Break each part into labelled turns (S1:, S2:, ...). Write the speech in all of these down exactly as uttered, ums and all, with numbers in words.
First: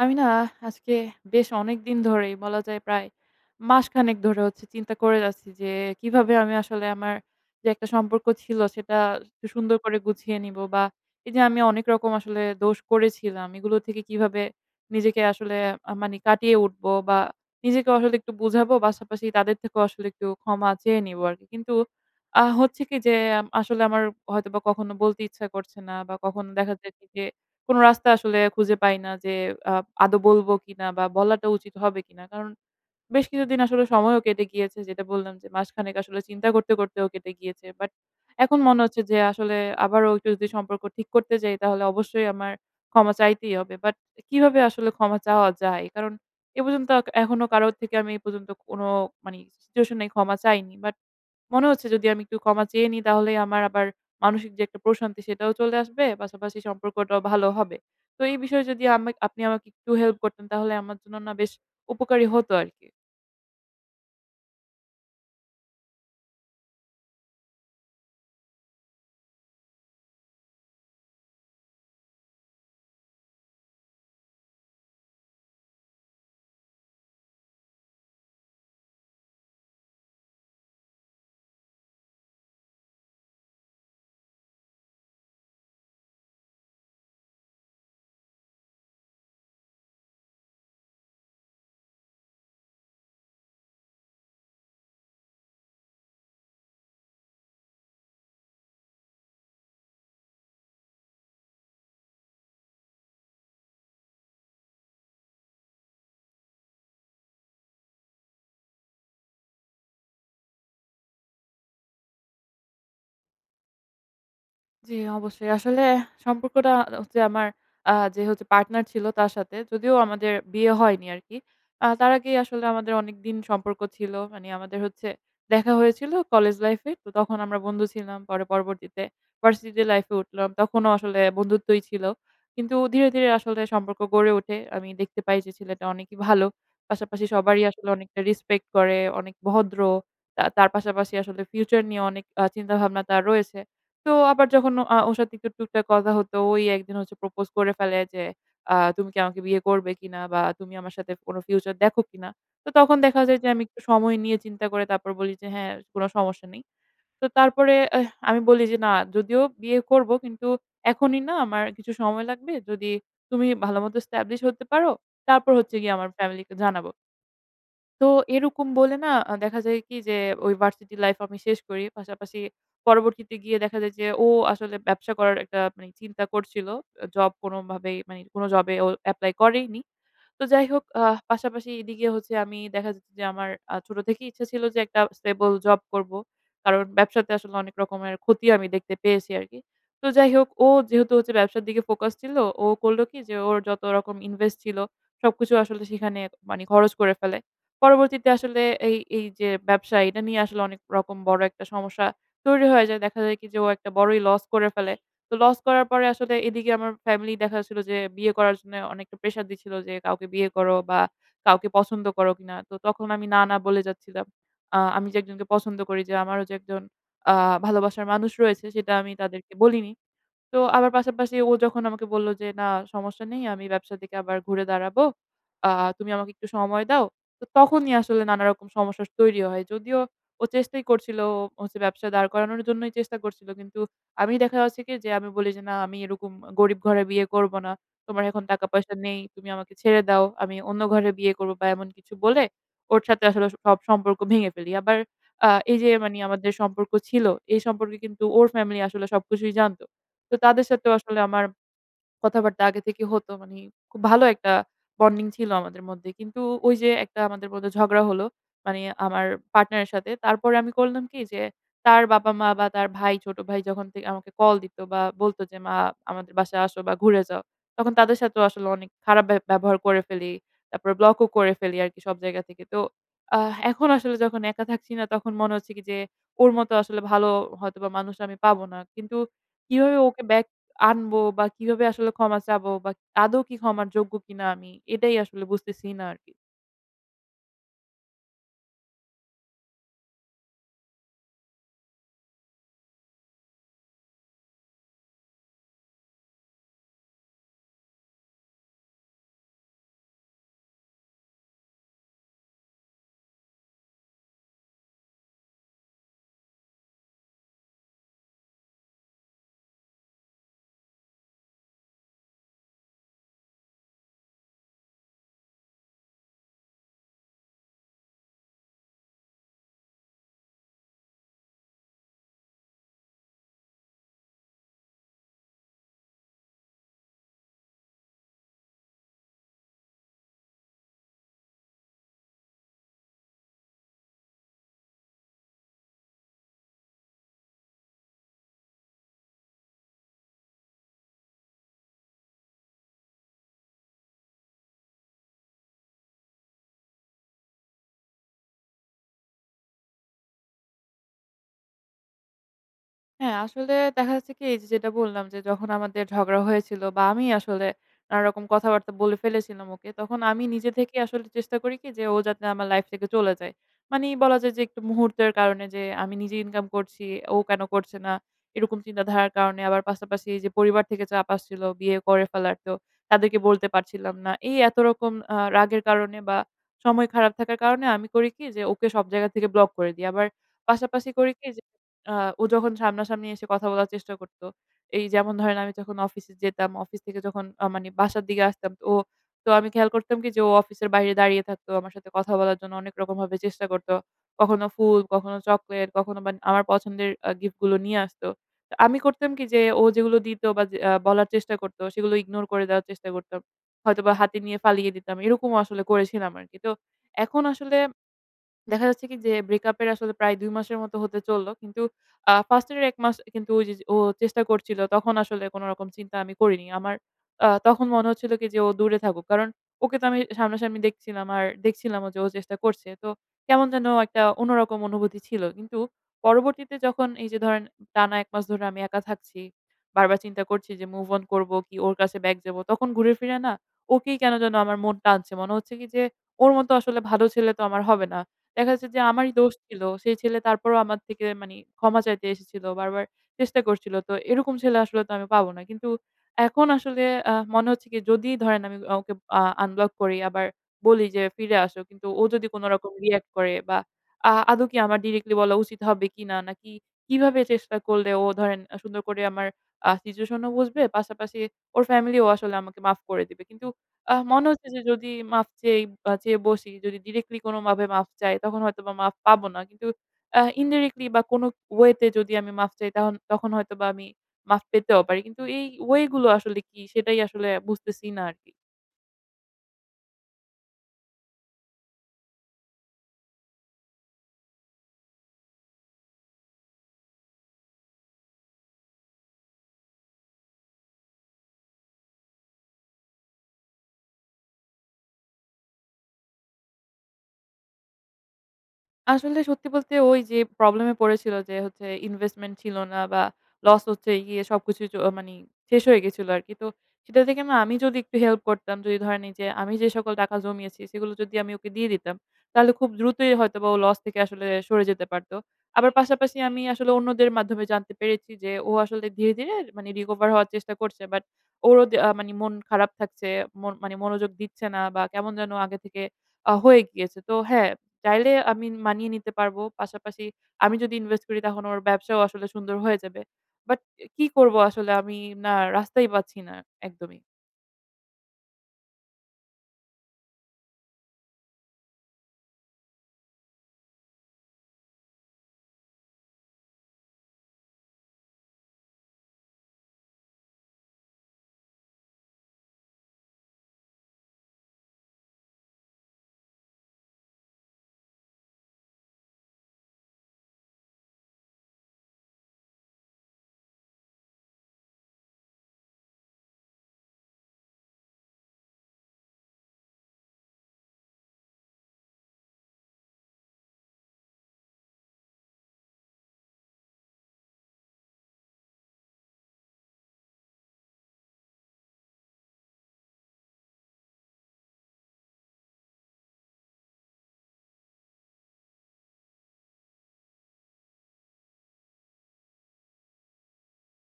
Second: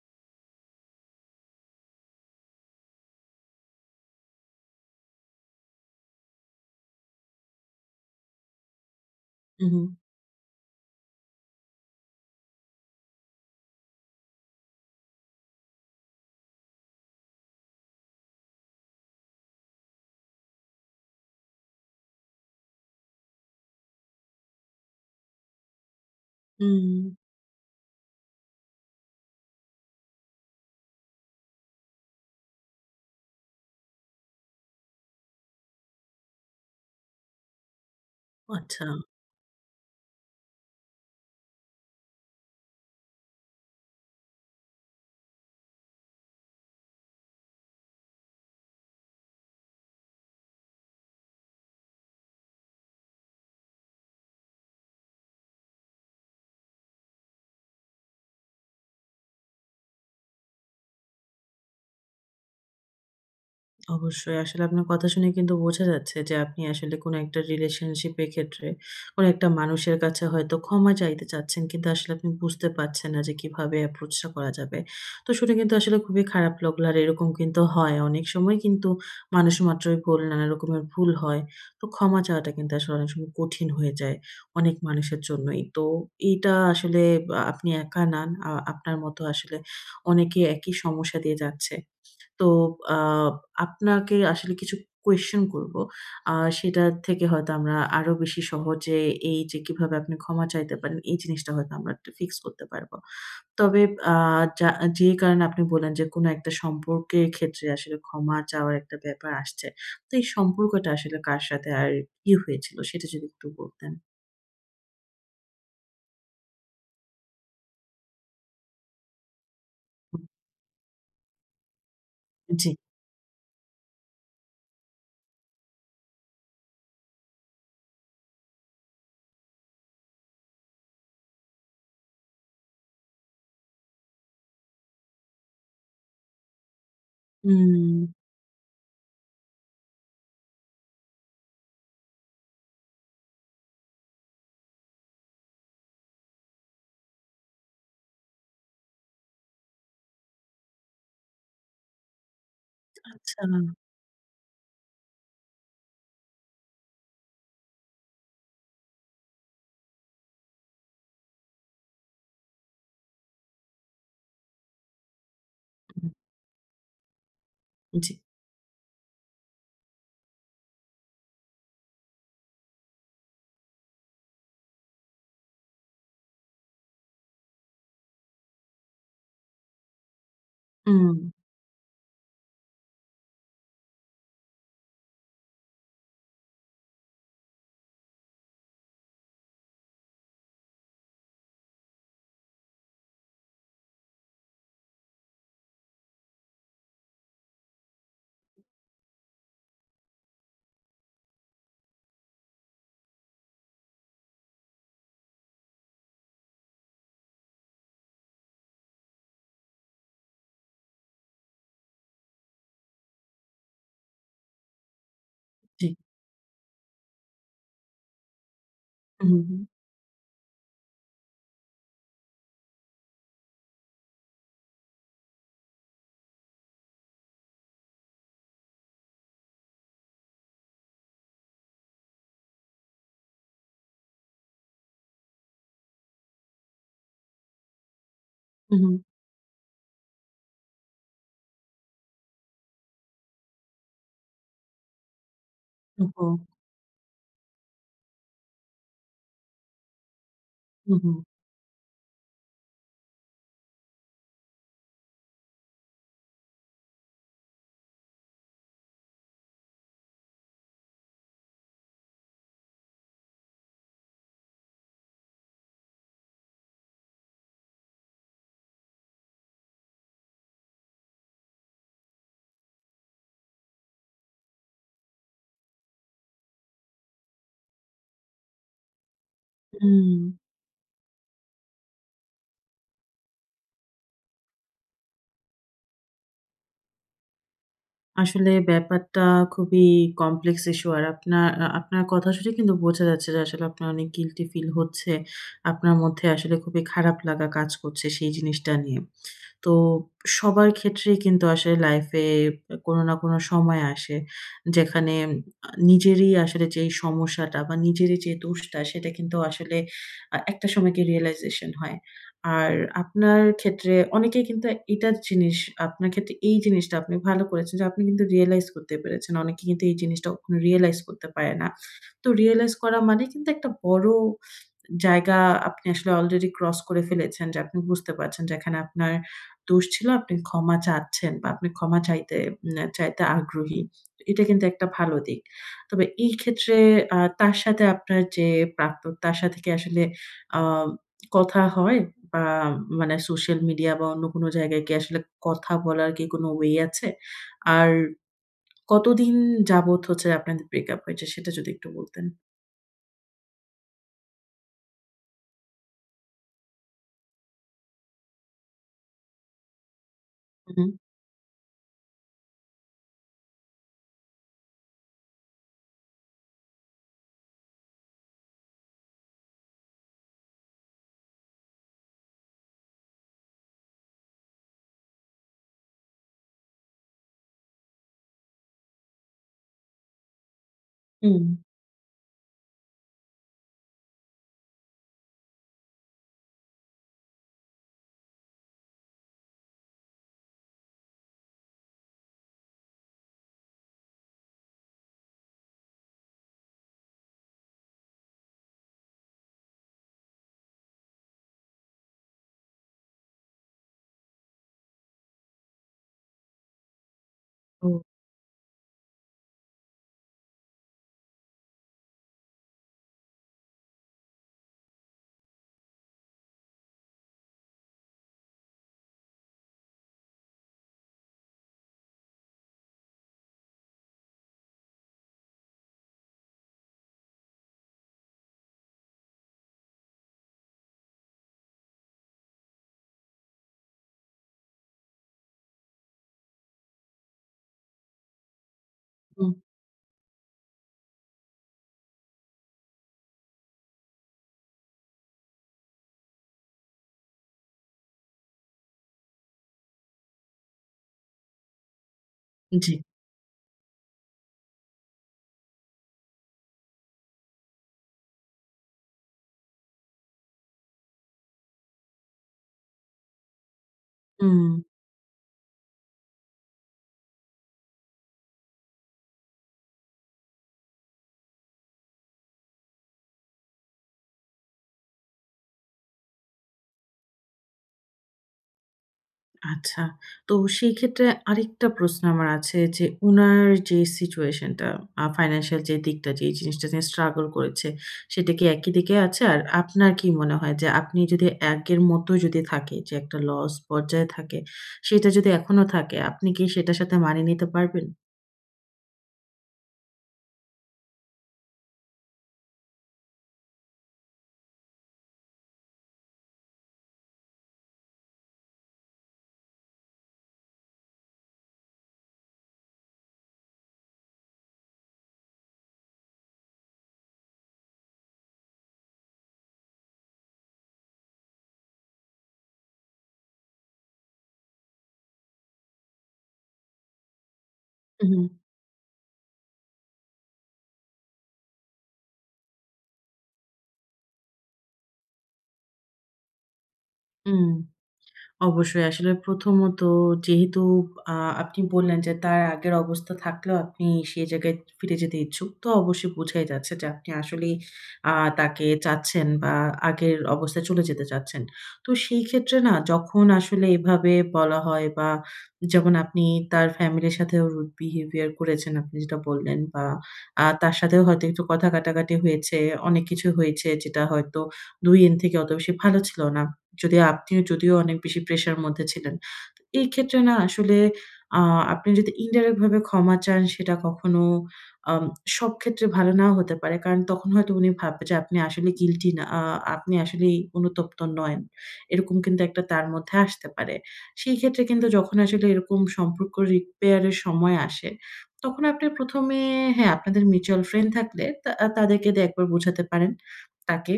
S1: আমি না, আজকে বেশ অনেকদিন ধরেই বলা যায়, প্রায় মাসখানেক ধরে হচ্ছে চিন্তা করে যাচ্ছি যে, কিভাবে আমি আসলে আমার যে একটা সম্পর্ক ছিল সেটা একটু
S2: হু,
S1: সুন্দর
S2: হুম।
S1: করে গুছিয়ে নিব, বা এই যে আমি অনেক রকম আসলে দোষ করেছিলাম এগুলো থেকে কিভাবে নিজেকে আসলে আহ, মানে কাটিয়ে উঠবো বা নিজেকে আসলে একটু বুঝাবো, পাশাপাশি তাদের থেকেও আসলে একটু ক্ষমা চেয়ে নিবো আর কি। কিন্তু আহ, হচ্ছে কি যে, আম, আসলে আমার হয়তো বা কখনো বলতে ইচ্ছা করছে না, বা কখনো দেখা যায় কি
S2: হুম,
S1: যে, কোন রাস্তা আসলে খুঁজে পাই না যে আ আদৌ বলব কিনা, বা বলাটা উচিত হবে কিনা। কারণ বেশ কিছুদিন আসলে সময়ও কেটে গিয়েছে, যেটা বললাম যে মাসখানেক আসলে চিন্তা করতে, করতেও কেটে গিয়েছে। বাট এখন মনে
S2: আচ্ছা।
S1: হচ্ছে যে আসলে আবারও একটু যদি সম্পর্ক ঠিক করতে যাই, তাহলে অবশ্যই আমার ক্ষমা চাইতেই হবে। বাট কিভাবে আসলে ক্ষমা চাওয়া যায়? কারণ এ পর্যন্ত এখনো কারো থেকে আমি এ পর্যন্ত কোনো মানে সিচুয়েশন এ ক্ষমা চাইনি। বাট মনে হচ্ছে যদি আমি একটু ক্ষমা চেয়ে নিই, তাহলে আমার আবার মানসিক যে একটা প্রশান্তি, সেটাও চলে আসবে। পাশাপাশি সম্পর্কটাও ভালো হবে। তো এই বিষয়ে যদি আমা আপনি আমাকে একটু হেল্প করতেন, তাহলে আমার জন্য না বেশ উপকারী হতো আরকি।
S2: অবশ্যই। আসলে আপনার কথা শুনে কিন্তু বোঝা যাচ্ছে যে আপনি আসলে কোনো একটা রিলেশনশিপের ক্ষেত্রে কোনো একটা মানুষের কাছে হয়তো ক্ষমা চাইতে চাচ্ছেন। কিন্তু আসলে আপনি বুঝতে পারছেন না যে কিভাবে অ্যাপ্রোচটা করা যাবে। তো শুনে কিন্তু আসলে খুবই খারাপ লাগলো। আর এরকম কিন্তু হয়। অনেক সময় কিন্তু মানুষ মাত্রই ভুল, নানা রকমের ভুল হয়। তো ক্ষমা চাওয়াটা কিন্তু আসলে অনেক সময় কঠিন হয়ে যায় অনেক মানুষের জন্যই। তো এইটা আসলে আ আপনি একা না। আ আপনার মতো আসলে অনেকে একই সমস্যা দিয়ে যাচ্ছে। তো আ আপনাকে আসলে কিছু কোয়েশ্চেন করব। আ সেটার থেকে হয়তো আমরা আরো বেশি সহজে এই যে কিভাবে আপনি ক্ষমা চাইতে পারেন, এই জিনিসটা হয়তো আমরা একটা ফিক্স করতে পারব। তবে আ যা যে কারণে আপনি বললেন যে কোন একটা সম্পর্কের ক্ষেত্রে আসলে ক্ষমা চাওয়ার একটা ব্যাপার আসছে। তো এই সম্পর্কটা আসলে কার সাথে আর কি হয়েছিল সেটা যদি একটু বলতেন?
S1: জি, অবশ্যই। আসলে সম্পর্কটা হচ্ছে আমার আ যে হচ্ছে পার্টনার ছিল তার সাথে। যদিও আমাদের বিয়ে হয়নি আরকি। আ তার আগেই আসলে
S2: জি।
S1: আমাদের অনেকদিন সম্পর্ক ছিল। মানে আমাদের হচ্ছে দেখা হয়েছিল কলেজ লাইফে। তো তখন আমরা বন্ধু ছিলাম। পরে পরবর্তীতে ভার্সিটি লাইফে উঠলাম। তখনও আসলে বন্ধুত্বই ছিল। কিন্তু ধীরে, ধীরে আসলে সম্পর্ক গড়ে ওঠে। আমি দেখতে পাই যে ছেলেটা অনেকই ভালো। পাশাপাশি সবারই আসলে
S2: উম
S1: অনেকটা রেসপেক্ট করে, অনেক ভদ্র। তা তার পাশাপাশি আসলে ফিউচার নিয়ে অনেক আ চিন্তাভাবনা তার রয়েছে। তো আবার যখন আ ওর সাথে একটু টুকটাক কথা হতো, ওই একদিন হচ্ছে প্রপোজ করে ফেলে যে, আ "তুমি কি আমাকে বিয়ে করবে কিনা? বা তুমি আমার সাথে কোনো ফিউচার দেখো কিনা?" তো তখন দেখা যায়
S2: আচ্ছা।
S1: যে, আমি একটু সময় নিয়ে চিন্তা করে তারপর বলি যে, "হ্যাঁ, কোনো সমস্যা নেই।" তো তারপরে এহ আমি বলি যে, "না, যদিও বিয়ে করব কিন্তু এখনই না, আমার কিছু সময় লাগবে। যদি তুমি ভালোমতো এস্টাবলিশ হতে পারো, তারপর হচ্ছে গিয়ে আমার ফ্যামিলিকে জানাবো।" তো
S2: জি।
S1: এরকম বলে না, আ দেখা যায় কি যে, ওই ভার্সিটি লাইফ আমি শেষ করি। পাশাপাশি পরবর্তীতে গিয়ে দেখা যায় যে, ও আসলে ব্যবসা করার একটা মানে চিন্তা করছিল। জব কোনোভাবেই, মানে কোনো জবে ও এপ্লাই করেইনি। তো যাই হোক,
S2: উম
S1: আহ পাশাপাশি এদিকে হচ্ছে আমি দেখা যাচ্ছে যে, আমার আ ছোট থেকেই ইচ্ছা ছিল যে, একটা স্টেবল জব করব। কারণ ব্যবসাতে আসলে অনেক রকমের ক্ষতি আমি দেখতে পেয়েছি আরকি। তো যাই হোক, ও যেহেতু হচ্ছে ব্যবসার দিকে ফোকাস ছিল, ও করল কি যে, ওর যত রকম ইনভেস্ট ছিল সবকিছু আসলে সেখানে মানে খরচ করে ফেলে। পরবর্তীতে আসলে এই, এই যে ব্যবসা, এটা নিয়ে আসলে অনেক রকম বড় একটা সমস্যা তৈরি হয়ে যায়। দেখা যায় কি যে, ও একটা বড়ই লস করে ফেলে। তো লস করার পরে আসলে এদিকে আমার ফ্যামিলি দেখা যাচ্ছিল যে, বিয়ে করার জন্য অনেকটা প্রেশার দিচ্ছিল যে, "কাউকে বিয়ে করো বা কাউকে পছন্দ করো কিনা?" তো তখন আমি না, না বলে যাচ্ছিলাম। আ আমি যে একজনকে পছন্দ
S2: জি।
S1: করি, যে আমারও যে একজন আ ভালোবাসার মানুষ রয়েছে, সেটা আমি
S2: হুম, জি
S1: তাদেরকে
S2: হুম।
S1: বলিনি। তো আবার পাশাপাশি ও যখন আমাকে বলল যে, "না, সমস্যা নেই। আমি ব্যবসার দিকে আবার ঘুরে দাঁড়াবো। আ তুমি আমাকে একটু সময় দাও।" তো তখনই আসলে নানা রকম সমস্যা তৈরি হয়। যদিও ও চেষ্টাই করছিল, ও হচ্ছে ব্যবসা দাঁড় করানোর জন্যই চেষ্টা করছিল। কিন্তু আমি দেখা যাচ্ছে কি যে, আমি বলি যে, "না, আমি এরকম গরিব ঘরে বিয়ে করব না। তোমার এখন
S2: হুম, হুম।
S1: টাকা-পয়সা নেই। তুমি আমাকে ছেড়ে দাও। আমি অন্য ঘরে বিয়ে করব" বা এমন কিছু বলে ওর সাথে আসলে সব সম্পর্ক ভেঙে ফেলি। আবার আ এই যে, মানে
S2: ওহো!
S1: আমাদের সম্পর্ক ছিল, এই সম্পর্কে কিন্তু ওর ফ্যামিলি আসলে সবকিছুই জানত। তো তাদের সাথেও
S2: হুম, হুম।
S1: আসলে আমার কথাবার্তা আগে থেকে হতো। মানে খুব ভালো একটা বন্ডিং ছিল আমাদের মধ্যে। কিন্তু ওই যে একটা আমাদের মধ্যে ঝগড়া হলো, মানে আমার পার্টনারের সাথে। তারপরে আমি করলাম কি যে, তার বাবা-মা বা তার ভাই, ছোট ভাই যখন থেকে আমাকে কল দিত বা বলত যে, "মা, আমাদের বাসায় আসো বা ঘুরে যাও।" তখন তাদের সাথেও আসলে অনেক খারাপ ব্য ব্যবহার করে ফেলি। তারপরে ব্লকও করে ফেলি আরকি, সব জায়গা থেকে। তো আহ এখন আসলে যখন একা থাকছি না, তখন মনে হচ্ছে কি যে, ওর মতো আসলে ভালো হয়তোবা মানুষ আমি পাবো না। কিন্তু কিভাবে ওকে
S2: হুম।
S1: ব্যাক আনবো, বা কিভাবে আসলে ক্ষমা চাবো, বা আদৌ কি ক্ষমার যোগ্য কিনা আমি? এটাই আসলে বুঝতেছি না আরকি।
S2: আসলে ব্যাপারটা খুবই কমপ্লেক্স ইস্যু। আর আপনার আ আপনার কথা শুনে কিন্তু বোঝা যাচ্ছে যে আসলে আপনার অনেক গিল্টি ফিল হচ্ছে। আপনার মধ্যে আসলে খুবই খারাপ লাগা কাজ করছে সেই জিনিসটা নিয়ে। তো সবার ক্ষেত্রেই কিন্তু আসলে লাইফে কোনো না কোনো সময় আসে যেখানে আ নিজেরই আসলে যেই সমস্যাটা বা নিজেরই যে দোষটা সেটা কিন্তু আসলে আ একটা সময় গিয়ে রিয়ালাইজেশন হয়। আর আপনার ক্ষেত্রে অনেকেই কিন্তু এটা জিনিস আপনার ক্ষেত্রে এই জিনিসটা আপনি ভালো করেছেন যে আপনি কিন্তু রিয়ালাইজ করতে পেরেছেন। অনেকে কিন্তু এই জিনিসটা কখনো রিয়ালাইজ করতে পারে না। তো রিয়ালাইজ করা মানে কিন্তু একটা বড় জায়গা আপনি আসলে অলরেডি ক্রস করে ফেলেছেন যে আপনি বুঝতে পারছেন যেখানে আপনার দোষ ছিল আপনি ক্ষমা চাচ্ছেন বা আপনি ক্ষমা চাইতে উম চাইতে আগ্রহী। এটা কিন্তু একটা ভালো দিক। তবে এই ক্ষেত্রে আ তার সাথে আপনার যে প্রাক্তন তার সাথে কি আসলে আ কথা হয়? বা মানে সোশ্যাল মিডিয়া বা অন্য কোনো জায়গায় কি আসলে কথা বলার কি কোনো ওয়ে আছে? আর কতদিন যাবত হচ্ছে আপনাদের ব্রেকআপ হয়েছে সেটা যদি একটু বলতেন?
S1: হ্যাঁ, আসলে দেখা যাচ্ছে কি, এই যে যেটা বললাম যে, যখন আমাদের ঝগড়া হয়েছিল বা আমি আসলে নানারকম কথাবার্তা বলে ফেলেছিলাম ওকে, তখন আমি
S2: হু,
S1: নিজে
S2: হু।
S1: থেকেই আসলে চেষ্টা করি কি যে, ও যাতে আমার লাইফ থেকে চলে যায়। মানি বলা যায় যে, একটু মুহূর্তের কারণে যে, আমি নিজে ইনকাম করছি, ও কেন করছে না? এরকম চিন্তাধারার কারণে, আবার পাশাপাশি এই যে পরিবার থেকে চাপ আসছিল বিয়ে করে ফেলার, তো তাদেরকে বলতে পারছিলাম না। এই এত রকম আ রাগের কারণে বা সময় খারাপ থাকার কারণে আমি করি কি যে, ওকে সব জায়গা থেকে ব্লক করে দিই। আবার পাশাপাশি করি
S2: হুম।
S1: কি যে, আ ও যখন সামনাসামনি এসে কথা বলার চেষ্টা করত, এই যেমন ধরেন আমি যখন অফিসে যেতাম, অফিস থেকে যখন আ মানে বাসার দিকে আসতাম, তো ও, তো আমি খেয়াল করতাম কি যে, ও অফিসের বাইরে দাঁড়িয়ে থাকতো। আমার সাথে কথা বলার জন্য অনেক রকমভাবে চেষ্টা করত। কখনো ফুল, কখনো চকোলেট, কখনো বা আমার পছন্দের আ গিফট গুলো নিয়ে আসত। তো আমি করতাম কি যে, ও যেগুলো দিত বা যে আ বলার চেষ্টা করত সেগুলো ইগনোর করে দেওয়ার চেষ্টা করতাম। হয়তোবা হাতে নিয়ে পালিয়ে দিতাম। এরকমও আসলে করেছিলাম আরকি। তো এখন আসলে
S2: ও।
S1: দেখা যাচ্ছে কি যে, ব্রেকআপ এর আসলে প্রায় দুই মাসের মতো হতে চলল। কিন্তু আ ফার্স্ট এর এক মাস কিন্তু, ওই যে ও চেষ্টা করছিল, তখন আসলে কোন রকম চিন্তা আমি করিনি। আমার আ তখন মনে হচ্ছিল কি যে, ও দূরে থাকুক। কারণ ওকে তো আমি সামনাসামনি দেখছিলাম, আর দেখছিলামও যে ও চেষ্টা করছে। তো কেমন যেন একটা অন্যরকম অনুভূতি ছিল। কিন্তু পরবর্তীতে যখন এই যে ধরেন টানা এক মাস ধরে আমি একা থাকছি, বারবার চিন্তা করছি যে, মুভ অন করব কি ওর কাছে ব্যাক যাব। তখন ঘুরে ফিরে না ওকেই কেন যেন আমার মন টানছে। মনে হচ্ছে কি যে, ওর মতো আসলে ভালো ছেলে তো আমার হবে না। দেখা যাচ্ছে যে আমারই
S2: হুম,
S1: দোষ ছিল। সেই ছেলে তারপরেও আমার থেকে মানি ক্ষমা চাইতে এসেছিল। বারবার চেষ্টা করছিল। তো এরকম ছেলে আসলে তো আমি পাবো না। কিন্তু এখন আসলে আ মনে হচ্ছে কি, যদি ধরেন আমি আ ওকে আ আনব্লক করি, আবার বলি যে ফিরে আসো। কিন্তু ও যদি কোন
S2: জি।
S1: রকম রিঅ্যাক্ট করে, বা আ আদৌ কি আমার ডিরেক্টলি বলা উচিত হবে কিনা? নাকি কিভাবে চেষ্টা করলে ও ধরেন আ সুন্দর করে আমার আ সিচুয়েশন ও বুঝবে, পাশাপাশি ওর ফ্যামিলিও আসলে আমাকে মাফ করে দিবে। কিন্তু আহ মনে
S2: হুম,
S1: হচ্ছে যে, যদি মাফ চেয়ে আ চেয়ে বসি, যদি ডিরেক্টলি কোনোভাবে মাফ চাই, তখন হয়তোবা মাফ পাবো না। কিন্তু আ ইনডিরেক্টলি বা কোনো ওয়ে তে যদি আমি মাফ চাই, তহন তখন হয়তোবা আমি মাফ পেতেও পারি। কিন্তু এই ওয়ে গুলো আসলে কি? সেটাই আসলে বুঝতেছি না আরকি।
S2: আচ্ছা। তো সেই ক্ষেত্রে আরেকটা প্রশ্ন আমার আছে যে, উনার যে সিচুয়েশন টা আ ফাইন্যান্সিয়াল যে দিকটা, যে জিনিসটা নিয়ে স্ট্রাগল করেছে, সেটা কি একই দিকে আছে? আর আপনার কি মনে হয় যে, আপনি যদি আগের মতো যদি থাকে, যে একটা লস পর্যায়ে থাকে, সেটা যদি এখনো থাকে, আপনি কি সেটার সাথে মানিয়ে নিতে পারবেন?
S1: আসলে সত্যি বলতে, ওই যে প্রবলেম এ পড়েছিল যে, হচ্ছে ইনভেস্টমেন্ট ছিল না বা লস হচ্ছে গিয়ে সবকিছু চ মানি শেষ হয়ে গেছিল আরকি। তো সেটা থেকে না, আমি যদি একটু হেল্প করতাম, যদি ধরেন এই যে আমি যে সকল টাকা জমিয়েছি সেগুলো যদি আমি ওকে দিয়ে দিতাম, তাহলে খুব দ্রুতই হয়তোবা ও লস থেকে আসলে সরে যেতে পারত। আবার পাশাপাশি আমি আসলে অন্যদের মাধ্যমে জানতে পেরেছি যে, ও আসলে ধীরে, ধীরে মানে রিকভার হওয়ার চেষ্টা করছে। বাট ওরও দে আ মানি মন খারাপ থাকছে, মন মানে মনোযোগ দিচ্ছে না, বা কেমন যেন আগে থেকে আ হয়ে গিয়েছে। তো হ্যাঁ, চাইলে
S2: উহু,
S1: আমি মানিয়ে নিতে পারবো। পাশাপাশি আমি যদি ইনভেস্ট করি, তখন ওর ব্যবসাও আসলে সুন্দর হয়ে যাবে। বাট কি করব আসলে আমি, না, রাস্তাই পাচ্ছি না একদমই।
S2: হুম। অবশ্যই। আসলে প্রথমত যেহেতু আ আপনি বললেন যে তার আগের অবস্থা থাকলেও আপনি সেই জায়গায় ফিরে যেতে ইচ্ছুক। তো অবশ্যই বোঝাই যাচ্ছে যে আপনি আসলেই আ তাকে চাচ্ছেন বা আগের অবস্থায় চলে যেতে চাচ্ছেন। তো সেই ক্ষেত্রে না যখন আসলে এভাবে বলা হয় বা যেমন আপনি তার ফ্যামিলির সাথেও রুড বিহেভিয়ার করেছেন আপনি যেটা বললেন বা আ তার সাথেও হয়তো একটু কথা কাটাকাটি হয়েছে, অনেক কিছু হয়েছে যেটা হয়তো দুই এন থেকে অত বেশি ভালো ছিল না। যদি আপনিও যদিও অনেক বেশি প্রেশার মধ্যে ছিলেন। তো এই ক্ষেত্রে না আসলে আ আপনি যদি ইনডাইরেক্ট ভাবে ক্ষমা চান সেটা কখনো আম সব ক্ষেত্রে ভালো নাও হতে পারে। কারণ তখন হয়তো উনি ভাববে যে আপনি আসলে গিল্টি না আ আপনি আসলেই অনুতপ্ত নন। এরকম কিন্তু একটা তার মধ্যে আসতে পারে। সেই ক্ষেত্রে কিন্তু যখন আসলে এরকম সম্পর্ক রিপেয়ার এর সময় আসে, তখন আপনি প্রথমে হ্যাঁ, আপনাদের মিউচুয়াল ফ্রেন্ড থাকলে তা তাদেরকে দিয়ে একবার বোঝাতে পারেন, তাকে।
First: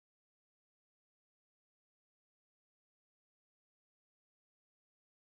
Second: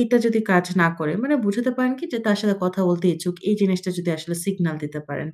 S2: এইটা যদি কাজ না করে মানে বুঝাতে পারেন কি যে তার সাথে কথা বলতে ইচ্ছুক। এই জিনিসটা যদি আসলে সিগন্যাল দিতে পারেন,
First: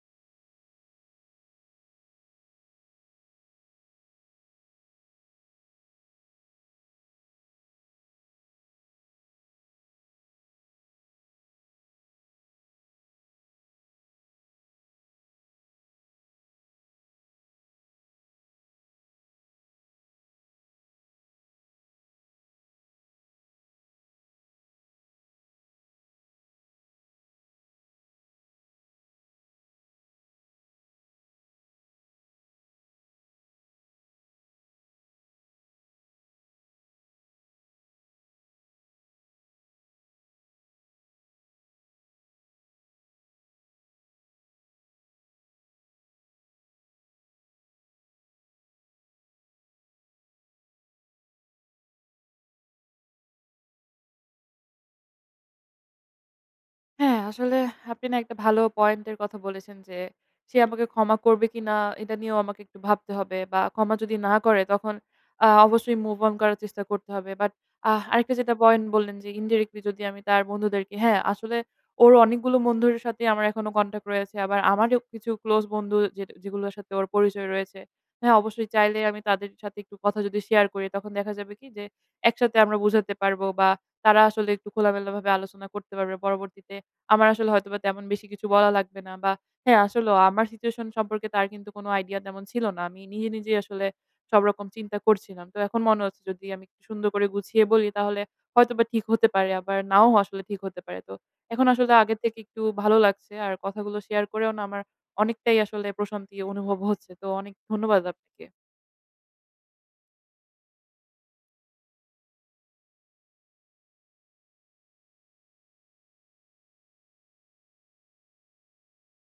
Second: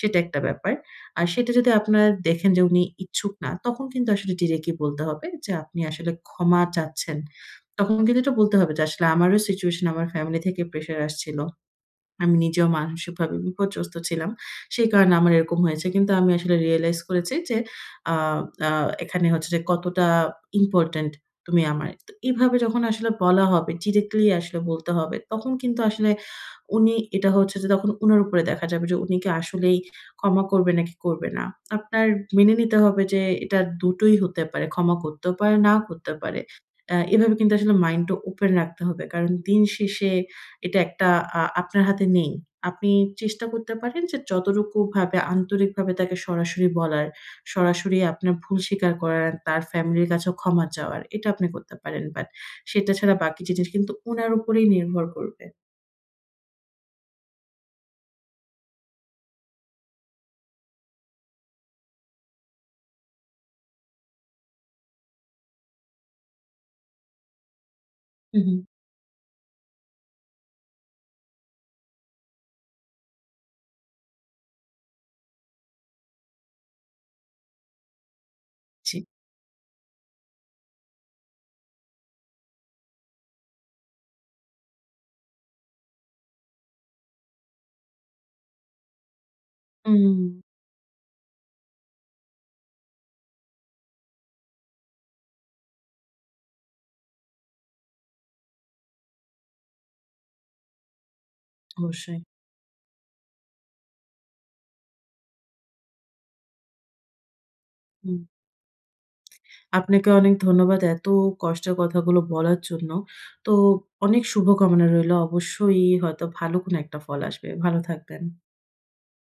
S2: সেটা একটা ব্যাপার। আর সেটা যদি আপনারা দেখেন যে উনি ইচ্ছুক না, তখন কিন্তু আসলে ডিরেক্টলি বলতে হবে যে আপনি আসলে ক্ষমা চাচ্ছেন। তখন কিন্তু এটা বলতে হবে যে আসলে আমারও সিচুয়েশন আমার ফ্যামিলি থেকে প্রেশার আসছিল। আমি নিজেও মানসিকভাবে বিপর্যস্ত ছিলাম। সেই কারণে আমার এরকম হয়েছে। কিন্তু আমি আসলে রিয়ালাইজ করেছি যে আ আ এখানে হচ্ছে যে কতটা ইম্পোর্টেন্ট তুমি আমার। তো এভাবে যখন আসলে বলা হবে, ডিরেক্টলি আসলে বলতে হবে, তখন কিন্তু আসলে উনি এটা হচ্ছে যে তখন উনার উপরে দেখা যাবে যে উনি কি আসলেই ক্ষমা করবে নাকি করবে না। আপনার মেনে নিতে হবে যে এটা দুটোই হতে পারে। ক্ষমা করতেও পারে, নাও করতে পারে। অ্যা এভাবে কিন্তু আসলে মাইন্ডটা ওপেন রাখতে হবে। কারণ দিন শেষে এটা একটা আ আপনার হাতে নেই। আপনি চেষ্টা করতে পারেন যে যতটুকু ভাবে আন্তরিকভাবে তাকে সরাসরি বলার, সরাসরি আপনার ভুল স্বীকার করার, তার ফ্যামিলির কাছেও ক্ষমা চাওয়ার এটা আপনি করতে পারেন। বাট সেটা ছাড়া বাকি জিনিস কিন্তু উনার উপরেই নির্ভর করবে।
S1: হ্যাঁ, আসলে আপনি না একটা ভালো পয়েন্টের কথা বলেছেন যে, সে আমাকে ক্ষমা করবে কিনা এটা নিয়েও আমাকে একটু ভাবতে হবে, বা ক্ষমা যদি না করে তখন আ অবশ্যই মুভ অন করার চেষ্টা করতে হবে। বাট আহ আরেকটা
S2: হু, হু।
S1: যেটা পয়েন্ট বললেন যে, ইনডিরেক্টলি যদি আমি তার বন্ধুদেরকে, হ্যাঁ, আসলে ওর অনেকগুলো বন্ধুর সাথে আমার এখনো কনট্যাক্ট রয়েছে। আবার আমারও কিছু ক্লোজ বন্ধু যে, যেগুলোর সাথে ওর পরিচয় রয়েছে। হ্যাঁ, অবশ্যই
S2: জি।
S1: চাইলে আমি তাদের সাথে একটু কথা যদি শেয়ার করি, তখন দেখা যাবে কি যে, একসাথে আমরা বুঝাতে পারবো, বা তারা আসলে একটু খোলামেলাভাবে আলোচনা করতে পারবে পরবর্তীতে। আমার আসলে হয়তোবা তেমন বেশি কিছু বলা লাগবে না, বা হ্যাঁ, আসলেও
S2: হুম,
S1: আমার সিচুয়েশন সম্পর্কে তার কিন্তু কোনো আইডিয়া তেমন ছিল না। আমি নিজে, নিজেই আসলে সব রকম চিন্তা করছিলাম। তো এখন মনে হচ্ছে যদি আমি একটু সুন্দর করে গুছিয়ে বলি, তাহলে হয়তোবা ঠিক হতে পারে, আবার নাও আসলে ঠিক হতে পারে। তো এখন আসলে আগের
S2: অবশ্যই।
S1: থেকে একটু ভালো লাগছে। আর কথাগুলো শেয়ার করেও না, আমার অনেকটাই আসলে প্রশান্তি অনুভব হচ্ছে। তো অনেক ধন্যবাদ
S2: হুম।
S1: আপনাকে।
S2: আপনাকে অনেক ধন্যবাদ এত কষ্টের কথাগুলো বলার জন্য। তো অনেক শুভকামনা রইলো। অবশ্যই হয়তো ভালো কোনো একটা ফল আসবে। ভালো থাকবেন।